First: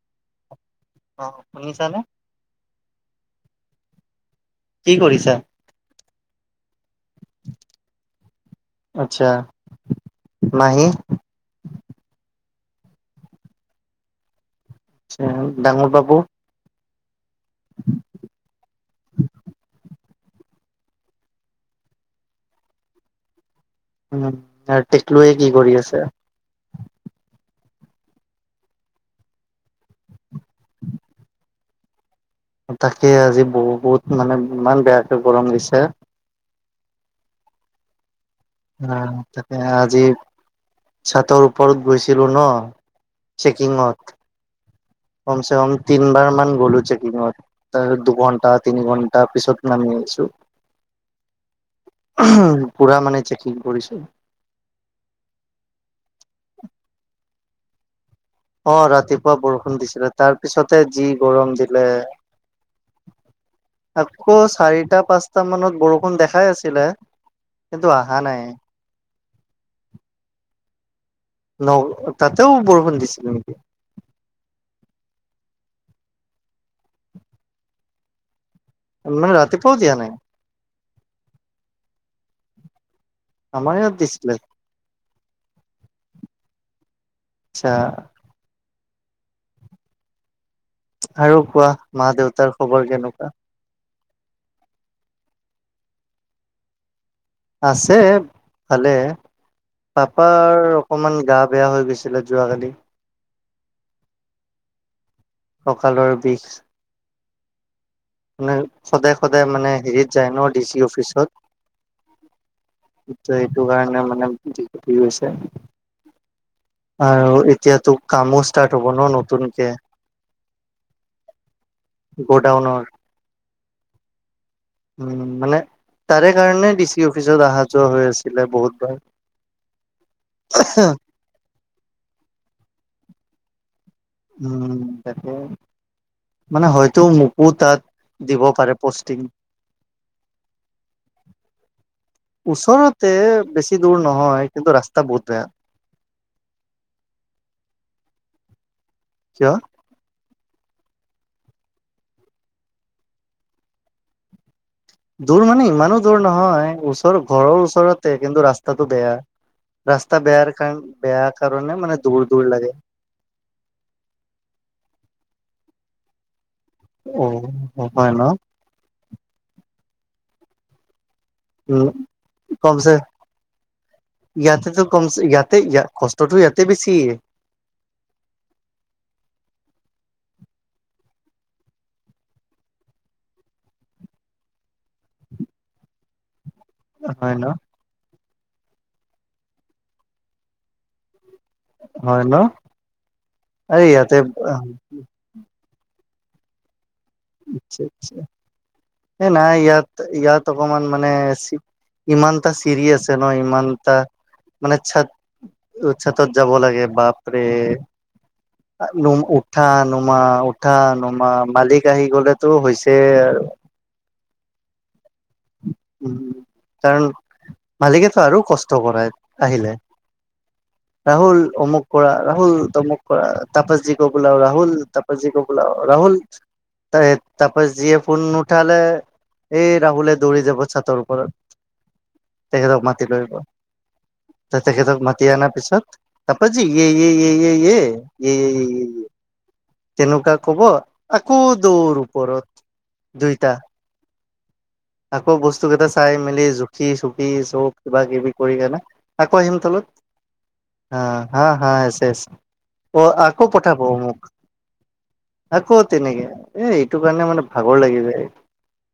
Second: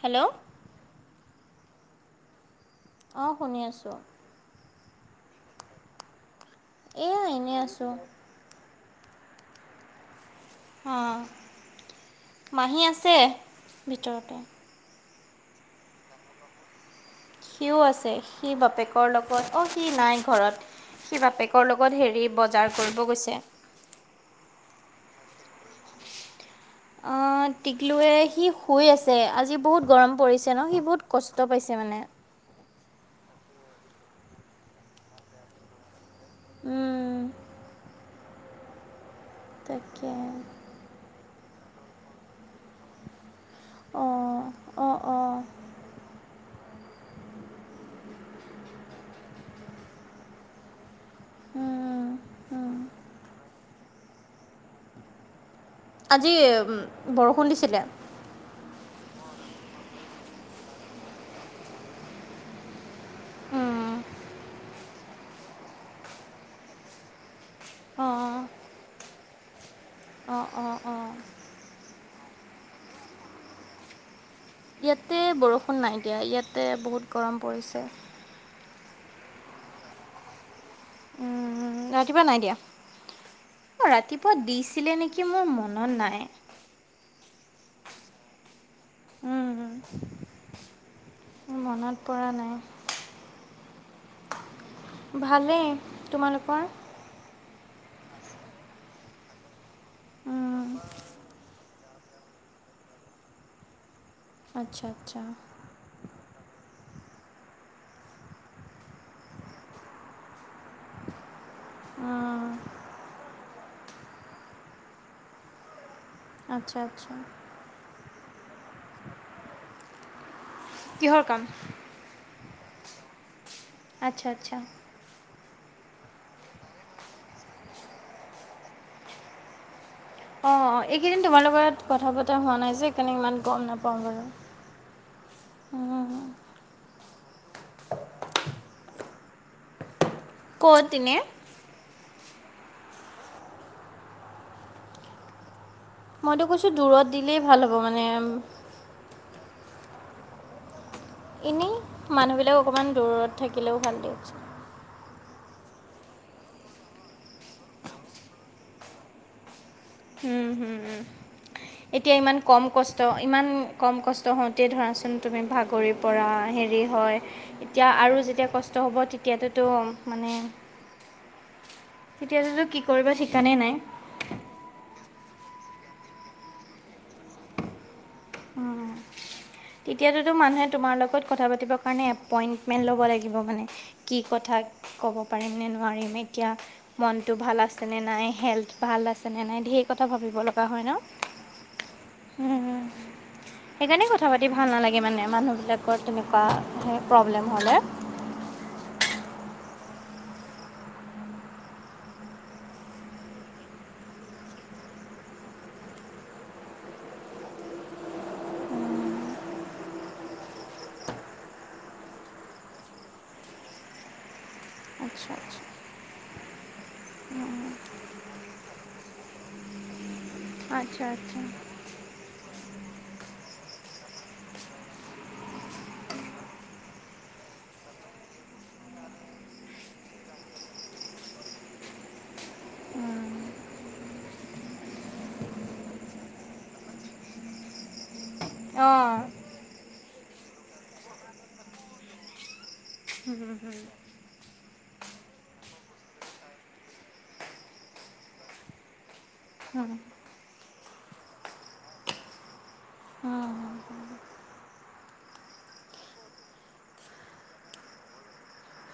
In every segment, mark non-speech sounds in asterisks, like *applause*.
Hello অ শুনিছানে অঁ শুনি আছোঁ। কি কৰিছা? এয়া এনেই আছোঁ। আচ্ছা। মাহী অ মাহী আছে ভিতৰতে। স ডাঙৰ বাবু। সিও আছে সি বাপেকৰ লগত অ সি নাই ঘৰত। সি বাপেকৰ লগত হেৰি বজাৰ কৰিব গৈছে। উম আৰু টেকলয়ে কি কৰি আছে। অ টিকলুৱে সি শুই আছে আজি বহুত গৰম পৰিছে ন সি বহুত কষ্ট পাইছে। মানে তাকে আজি বহুত মানে ইমান বেয়াকে গৰম দিছে। উম আহ তাকে আজি চাতৰ ওপৰত গৈছিলো ন। চেকিঙত অঁ অঁ অঁ কম চে কম তিনবাৰ মান গ'লো চেকিঙত ত দুঘণ্টা তিনি ঘণ্টা পিছত নামি ছো উম উম। পুৰা মানে চেকিং কৰিছো। আজি উ বৰষুণ দিছিলে। অ ৰাতিপুৱা বৰষুণ দিছিলে তাৰপিছতে যি গৰম দিলে। উম আকৌ চাৰিটা পাঁচটা মানত বৰষুণ দেখাই আছিলে। কিন্তু অহা নাই। অ অ অ। ন তাতেও বৰষুণ দিছিলে নেকি? ইয়াতে বৰষুণ নাই দিয়া ইয়াতে বহুত গৰম পৰিছে। মানে ৰাতিপোৱাওঁ দিয়া নাই? উম ৰাতিপুৱা নাই দিয়া। আমাৰ ইয়াত দিছিলে। ৰাতিপুৱা দিছিলে নেকি? মোৰ মনত নাই। আচ্ছা। উম *inaudible* আৰু কোৱা মা দেউতাৰ খবৰ কেনেকুৱা? ভালেই। তোমালোকৰ? আছে ভালে। পাপাৰ অকমান গা বেয়া হৈ গৈছিলে যোৱাকালি। আচ্ছা আচ্ছা। ককালৰ বিষ। মানে সদায় সদায় মানে হেৰিত যায় ন ডি চি অফিচত ত এইটো কাৰণে। মানে বিষ উঠি গৈছে আচ্ছা আচ্ছা। আৰু এতিয়াতো কামো ষ্টাৰ্ট হ'ব ন নতুনকে। কিহৰ কাম? গ'ডাউনৰ। আচ্ছা আচ্ছা। উম মানে তাৰে কাৰণে ডিচি অফিচত অহা যোৱা হৈ আছিলে বহুতবাৰ। অ অ এইকেইদিন তোমাৰ লগ কথা পতা হোৱা নাই যে সেইকাৰণে ইমান গম নাপাওঁ। বাৰু। উম তাকে। মানে হয়তো মোকো তাত দিব পাৰে পষ্টিং। কত এনেই? ওচৰতে বেছি দূৰ নহয় কিন্তু ৰাস্তা বহুত বেয়া। মইতো কৈছো দূৰত দিলেই ভাল হ'ব মানে। কিয়? এনেই মানুহবিলাক অকণমান দূৰত থাকিলেও ভাল দিয়কছোন। দূৰ মানে ইমানো দূৰ নহয় ওচৰ ঘৰৰ ওচৰতে কিন্তু ৰাস্তাটো বেয়া। ৰাস্তা বেয়াৰ ক বেয়া কাৰ। এতিয়া ইমান কম কষ্ট ইমান কম কষ্ট হওঁতে ধৰাচোন তুমি ভাগৰি পৰা হেৰি হয়। অ এতিয়া হয় আৰু ন যেতিয়া কষ্ট হ'ব তেতিয়াততো মানে উ তেতিয়াতোতো কি কমছে কৰিবা ঠিকানে নাই গতেটো কম গ ইয়াতে ইয়াত কষ্টটো ইয়াতে বেছি। তেতিয়াততো মানুহে তোমাৰ লগত কথা পাতিব কাৰণে এপইণ্টমেণ্ট ল'ব লাগিব মানে। কি কথা ক'ব পাৰিম নে নোৱাৰিম এতিয়া হয় মনটো ন ভাল আছেনে নাই? হেল্থ ভাল আছেনে নাই ঢেৰ কথা ভাবিব লগা হয় ন? হয় ন। আৰে সেইকাৰণে ইয়াতে কথা পাতি ভাল নালাগে মানে মানুহ বিলাকৰ তেনেকুৱাে এ নাই ইয়াত ইয়াত অকমান মানে ইমানটা চিৰি আছে ন ইমানটা মানে চাত চাতত যাব লাগে বাপৰে। নম উঠা নুমা উঠা নুমা মালিক আহি গলেতো হৈছে অ *unintelligible* *inaudible* উ কাৰণ মালিকেতো আৰু কষ্ট কৰাই আহিলে। আচ্ছা। আচ্ছা ৰাহুল অমুক কৰা ৰাহুল অমুক কৰা তাপাজী কো বোলাও ৰাহুল তাপাজীকো বোলাও ৰাহুল- তপ যিয়ে ফোন- উঠাহলে এই ৰাহুলে দৌৰি যাব চাটৰ ওপৰত তেখেতক মাতি লৈব- তেখেত মাতি আনাৰ পিছত তাৰপৰা যি - য়েই য়েই য়েই অঁ তেনেকুৱা কব আকৌ দৌৰ ওপৰত দুইটা আকৌ বস্তু কেইটা চাই মেলি জুখি চুখি চব কিবা কিবি কৰি কিনে আকৌ আহিম তলত- *inaudible* আহ হা হা শেচ অ আকৌ পঠাব অমুক আকৌ তেনেকে এ এইটো কাৰণে মানে ভাগৰ লাগি যায়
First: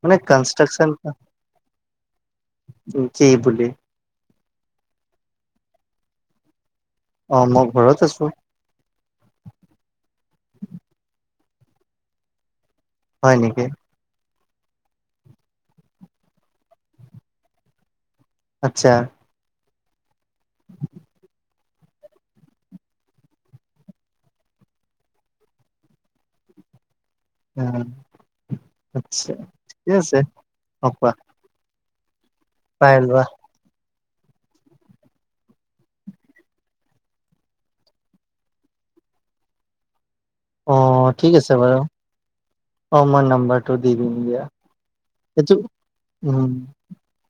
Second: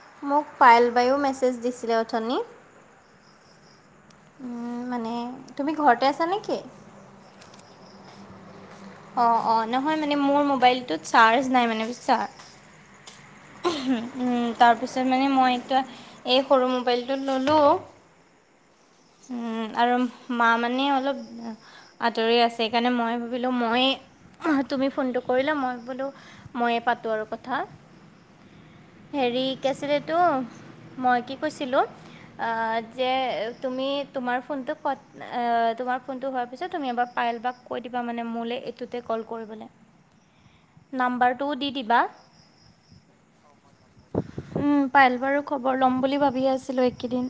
মানে। ফাইল কনষ্ট্ৰাকচন বায়ো মেছেজ দিছিলে অথনি- কি বুলি। মানে তুমি ঘৰতে আছা নেকি? অ মই ঘৰত আছো। অ অ নহয় মানে মোৰ মোবাইলটোত চাৰ্জ নাই মানে বিশ- হয় নেকি তাৰপিছত মানে মই এইটো এই সৰু মোবাইলটো ল'লোঁ। আচ্ছা। আৰু মা মানে অলপ আঁতৰি আছে সেইকাৰণে মই ভাবিলোঁ। মই তুমি ফোনটো কৰিলা মই বোলো ময়ে পাতোঁ আৰু কথা- আচ্ছা হেৰি কিআছিলে ঠিকে এইটো আছে অ কোৱা মই কি কৈছিলো। ত আ পাই যে লোৱা তুমি- তোমাৰ ফোনটো কত তোমাৰ ফোনটো হোৱাৰ পিছত তুমি এবাৰ পাইল বা কৈ দিবা মানে মোলৈ এইটোতে ক কল কৰিবলে অ ঠিক আছে নাম্বাৰটোও দি বাৰু দিবা। অ মই নাম্বাৰটো দি দিম দিয়া পায়েল বাৰু সেইটো- খবৰ ল'ম বুলি ভাবিয়ে আছিলোঁ এইকেইদিন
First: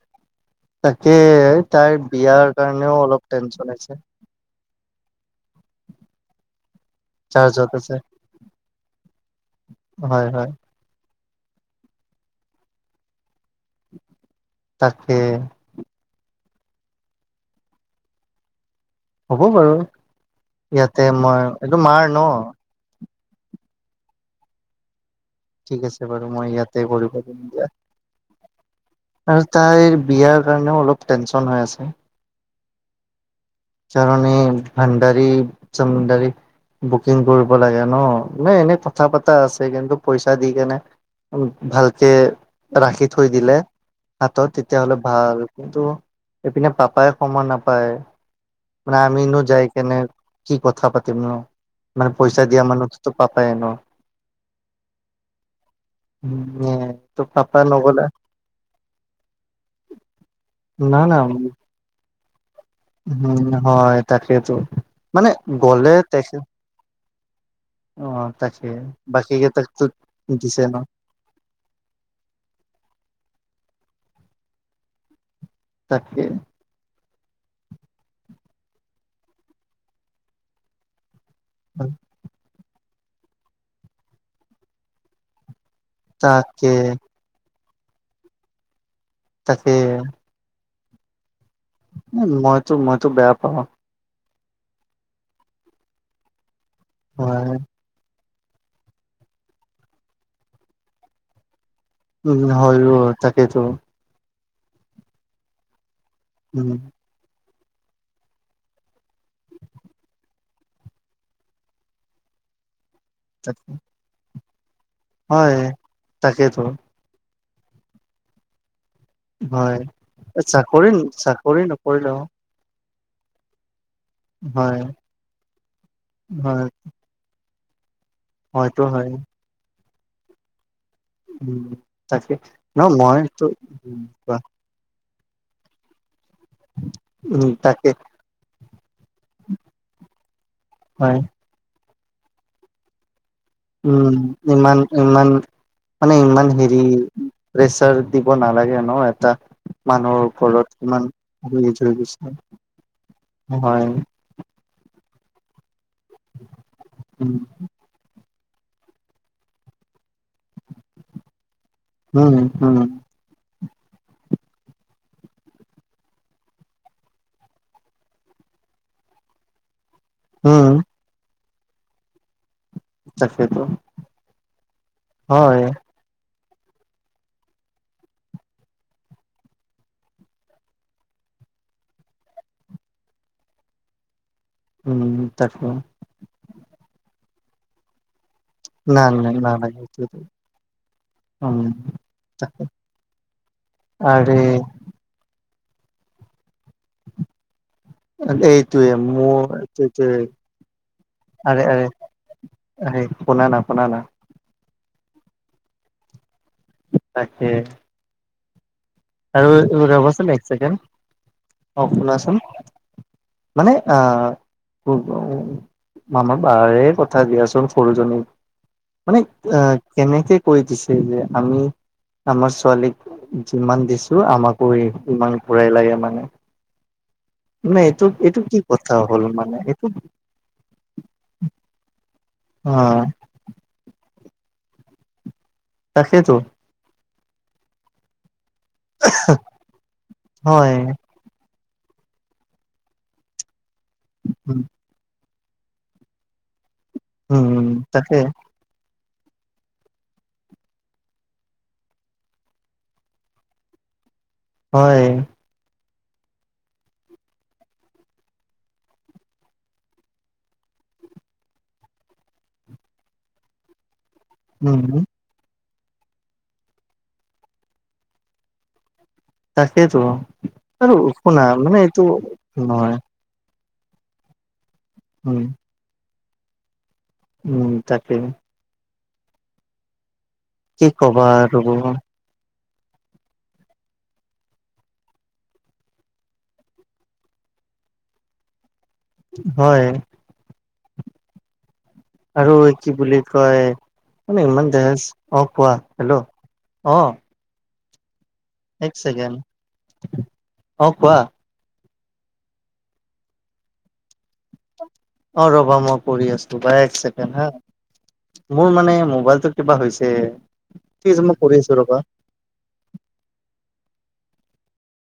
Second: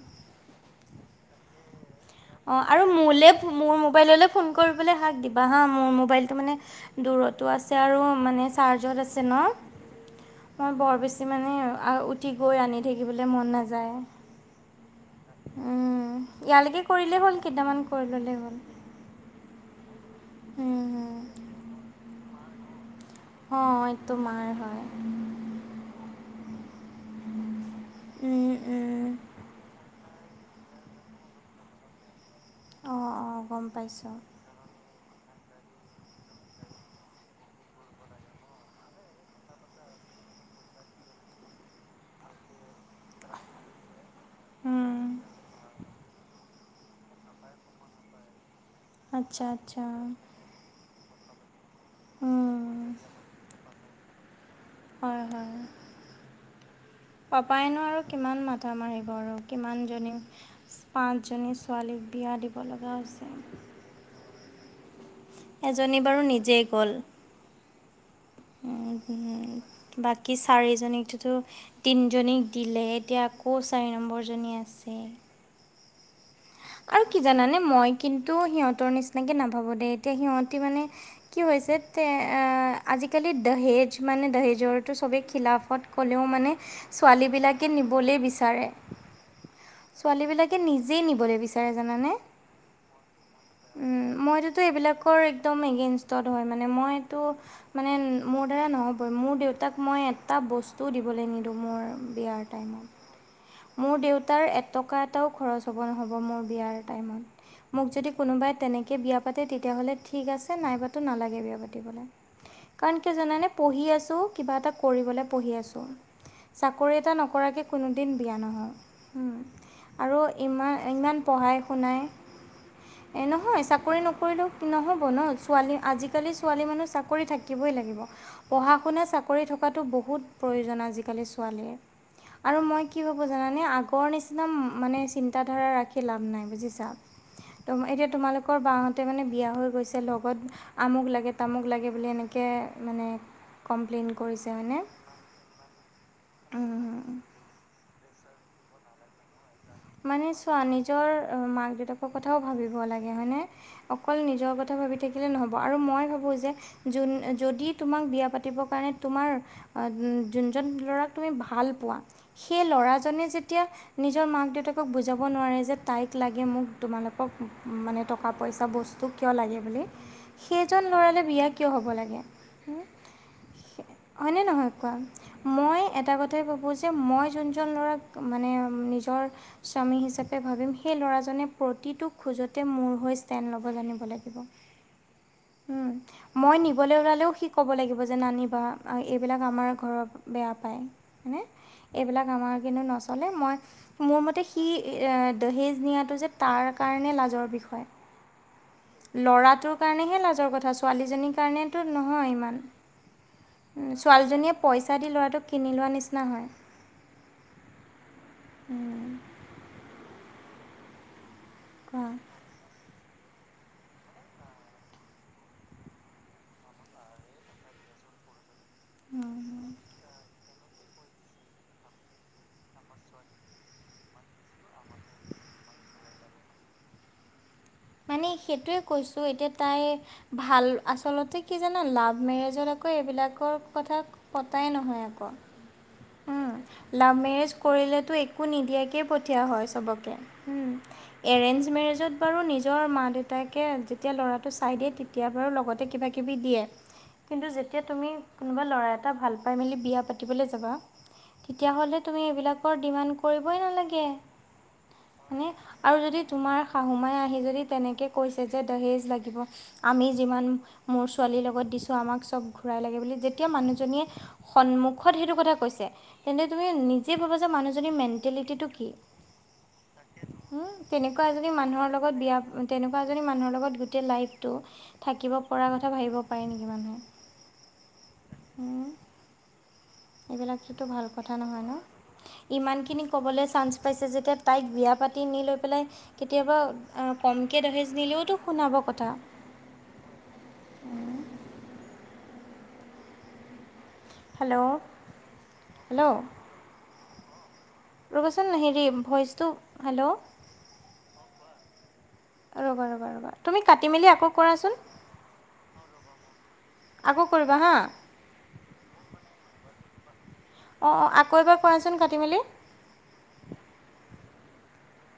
তাকে- তাইৰ বিয়াৰ অ আৰু কাৰণেও অলপ মোলে টেনচন মোৰ আছে মোবাইললৈ ফোন কৰিবলৈ হাক দ বা হা মোৰ মোবাইলটো মানে দূৰতো আছে আৰু মানে চাৰ্জত আছে। ন হয় হয় মই বৰ বেছি মানে উঠি গৈ আনি থাকিবলৈ- মন নাযায় তাকে উম ইয়ালৈকে- কৰিলেই হ'ল কেইটামান কৰি ল'লেই হ'ল হ'ব বাৰু ইয়াতে মই এইটো মাৰ ন অ এইটো মাৰ হয়। ঠিক আছে বাৰু মই ইয়াতে কৰিব দিম দিয়া। আৰু তাইৰ বিয়াৰ কাৰণেও অলপ টেনশন হৈ আছে। অ অ চাৰে ভাডাৰী চডাৰী- বুকিং কৰিব লাগে ন নে এনেই কথা পতা আছে কিন্তু পইচা দি কেনে- ভালকে ৰাখি থৈ দিলে। হাতত তেতিয়াহলে ভাল কিন্তু এইপিনে পাপাই সময় নাপায়। মানে আমিনো আচ্ছা যাই আচ্ছা কেনে কি কথা পাতিম। ন মানে পইচা দিয়া মানুহতো পাপাই ন। হয় হয়। ত পাপা পপাইনো আৰু নগলে কিমান মাথা মাৰিব। আৰু কিমানজনী না না পাঁচজনী ছোৱালী- উম হয় তাকেতো মানে গ'লে এজনী বাৰু তেখে- নিজেই গ'ল তাকে। উম হম বাকী দিছে ন চাৰিজনীক তোতো তিনিজনীক দিলে এতিয়া আকৌ চাৰি নম্বৰ। এজনী আছে। তাকে। আৰু কি জানানে মই কিন্তু সিহঁতৰ নিচিনাকে নাভাবোঁ দেই এতিয়া সিহঁতি মানে। কি হৈছে তে এ আজিকালি দহেজ মানে দহেজৰটো চবেই খিলাফত। ক'লেও মানে তাকে ছোৱালীবিলাকে নিবলে বিচাৰে। তাকে ছোৱালী বিলাকে নিজেই নিবলে বিচাৰে। জানানে উ মইতো মইতো বেয়া পাওঁ। ত এইবিলাকৰ একম এগেইনষ্টত হয় মানে মইতো হয় মানে উম। মোৰ দ্বাৰা নহ'ব মোৰ দেউতাক মই এটা বস্তুও দিবলৈ নিদিওঁ মোৰ। উম হয়‌ও তাকেইতো। তাৰ এটকা এটাও খৰচ হ'ব নহ'ব মোৰ উম, বিয়াৰ টাইমত। মোক যদি কোনোবাই তেনেকে বিয়া পাতে তেতিয়াহ'লে ঠিক আছে নাইবাতো নালাগে বিয়া পাতিবলে। কাৰণ কি জানানে তাকে পঢ়ি আছোঁ কিবা এটা কৰিবলৈ পঢ়ি হয় আছোঁ তাকেইতো চাকৰি এটা নক। পৰাকে কোনোদিন বিয়া নহওঁ। উম, হয়। আৰু ইমান চাকৰি ইমান পঢ়াই চাকৰি শুনাই। নকৰিলেও এ নহয় চাকৰি নকৰিলেও হয় নহ'ব ন ছোৱালী আজিকালি ছোৱালী হয় মানুহ চাকৰি থাকে। থাকিব‌ই লাগিব পঢ়া হয়তো শুনা হয় চাকৰি থকাতো বহুত প্ৰয়োজন আজি। আজি ছোৱালী উম, ৰ তাকে আৰু ন মই কি ভাবোঁ মইতো জানানে উম, আগৰ নিচিনা। কোৱা মানে চিন্তাধাৰা ৰাখি লাভ নাই বুজিছা। উম, ত তাকে এতিয়া তোমালোকৰ বা হতে মানে বিয়া হৈ গৈছে লগত আমুক হয় লাগে তামুক লাগে। বুলি এনেকে মানে। কমপ্লেইন উম কৰিছে হয়নে ইমান ইমান মানে ইমান হেৰি প্ৰেছাৰ। দিব নালাগে ন এটা। মানুহৰ মানে চোৱা ওপৰত ইমান নিজৰ‌ অ মাক এজ হৈ দেউতাকৰ গৈছে কথাও ভাবিব লাগে হয়নে হয় অকল নিজৰ কথা ভাবি থাকি। থাকিলে নহব আৰু মই ভাবো উম যোনে যদি তোমাক বিয়া পাত। পাতিব কাৰণে তোমাৰ আ উ উ। যোনজন ল'ৰাক তুমি ভাল পোৱা উম সেই উম ল'ৰাজনে যেতিয়া নিজৰ মাক দেউতাক। ক বুজাব নোৱাৰে যে তাইক লাগে মোক তোমালোকক উ উ মানে টকা পইচা বস্তু কিয় লাগে বুলি। হে উম সেইজন ল'ৰালে বিয়া কিয় হ'ব লাগে। উম তাকেতো হয়নে নহয় কোৱা হয় মই এটা কথা। সেইটো ভাবোঁ যে মই যোনজন ল'ৰাক মানে নিজৰ। স্বামী হিচাপে ভাবিম সেই ল'ৰাজনে প্ৰতিটো খোজতে মোৰ হৈ ষ্টেণ্ড ল'ব জানিব লাগিব। উম তাকে। কবালে ওলালেও সি ক'ব লাগিব যে নানী। বা আ না এই নাই বিলাক আমাৰ নালাগে ঘৰত এইটোৱেতো বেয়া পায় মানে উম এই বিলাক আমাৰ তাকে কিন্তু নচলে ম‌ই আ মোৰ আৰে মতে সি এই দহেজ নিয়াটো যে তাৰ কাৰণে লাজৰ বিষয়। এইটোৱে মোৰ লৰাটোৰ এইটোৱে কাৰণেহে লাজৰ কথা ছোৱালীজনীৰ কাৰণেতো নহয় ইমান। এ সেই পোনা না পোনা না। ছোৱালীজনীয়ে পইচা দি ল'ৰাটোক কিনি লোৱাৰ নিচিনা হয়। তাকে। উম। আৰু ৰবচোন এক চেকেণ্ড অ কোৱা শুনাচোন। মানে আ। উম উ উ মানুহ বাহিৰে কথা দিয়াচোন সৰুজনীক। মানে আ কেনেকে। কৈ দিছে যে আমি আমাৰ ছোৱালীক যিমান দি। ছো আমাকো ইমান ঘূৰাই লাগে মানে। এইটো মানে এইটো কি সেইটোয়ে কথা হ'ল কৈছোঁ এতিয়া মানে তাই এইটো ভাল আচলতে কি জানা লাভ। অ মেৰেজত আকৌ এইবিলাকৰ কথা পতাই নহয় আকৌ তাকে টো লাভ মেৰেজ কৰিলেতো একো নিদিয়াকেই পঠিয়া হয় চবকে হয় এৰেঞ্জ মেৰেজত বাৰু নিজৰ মাক দেউতাকে যেতিয়া ল'ৰাটো উম চাই দিয়ে তেতিয়া বাৰু লগতে কিবা কিবি দিয়ে কিন্তু উম যেতিয়া তুমি তাকে কোনোবা ল'ৰা এ টা ভাল পাই মেলি বিয়া পাতিবলৈ যাবা তেতিয়াহ'লে তুমি এইবিলাকৰ ডিমাণ্ড কৰিবই নালাগে হয় মানে আৰু যদি তোমাৰ শাহুমাই আহি যদি তেনেকৈ কৈছে যে দাহেজ লাগিব আমি যিমান মোৰ ছোৱালীৰ লগত দিছো আমাক চব ঘূৰাই লাগে বুলি যেতিয়া মানুহজনীয়ে উম সন্মুখত সেইটো কথা কৈছে তেন্তে তুমি নিজেই ভাবা যে মানুহজনীৰ মেণ্টেলিটিটো কি তাকেইতো উম আৰু তেনেকুৱা শুনা এজনী মানে মানুহৰ এইটো লগত বিয়া নহয় তেনেকুৱা এজনী মানুহৰ লগত গোটেই লাইফটো থাকিব উম পৰা কথা ভাবিব পাৰে নেকি মানুহে উম তাকে এইবিলাকতো কি ভাল কবা কথা আৰু নহয় ন ইমানখিনি ক'বলে চান্স পাইছে যেতিয়া তাইক বিয়া পাতি নি লৈ পেলাই কেতিয়াবা কম কে দাহেজ নিলেওতো শুনাব ক হয় উম আৰু কি বুলি কয় মানে ইমান হেল্ল' দাহেজ অ কোৱা হেল্ল' অ ৰ'বচোন হেৰি এক ছেকেণ্ড ভইচটো হেল্ল' অ কোৱা ৰবা ৰ'বা ৰবা তুমি কাটি মেলি আকৌ কৰাচোন অ ৰ'বা মই কৰি আছো বা এক আকৌ ছেকেণ্ড হা কৰিবা মোৰ মানে মোবাইলটো কিবা হৈছে তে অ অ আকৌ এবাৰ কৰাচোন কাটি মেলি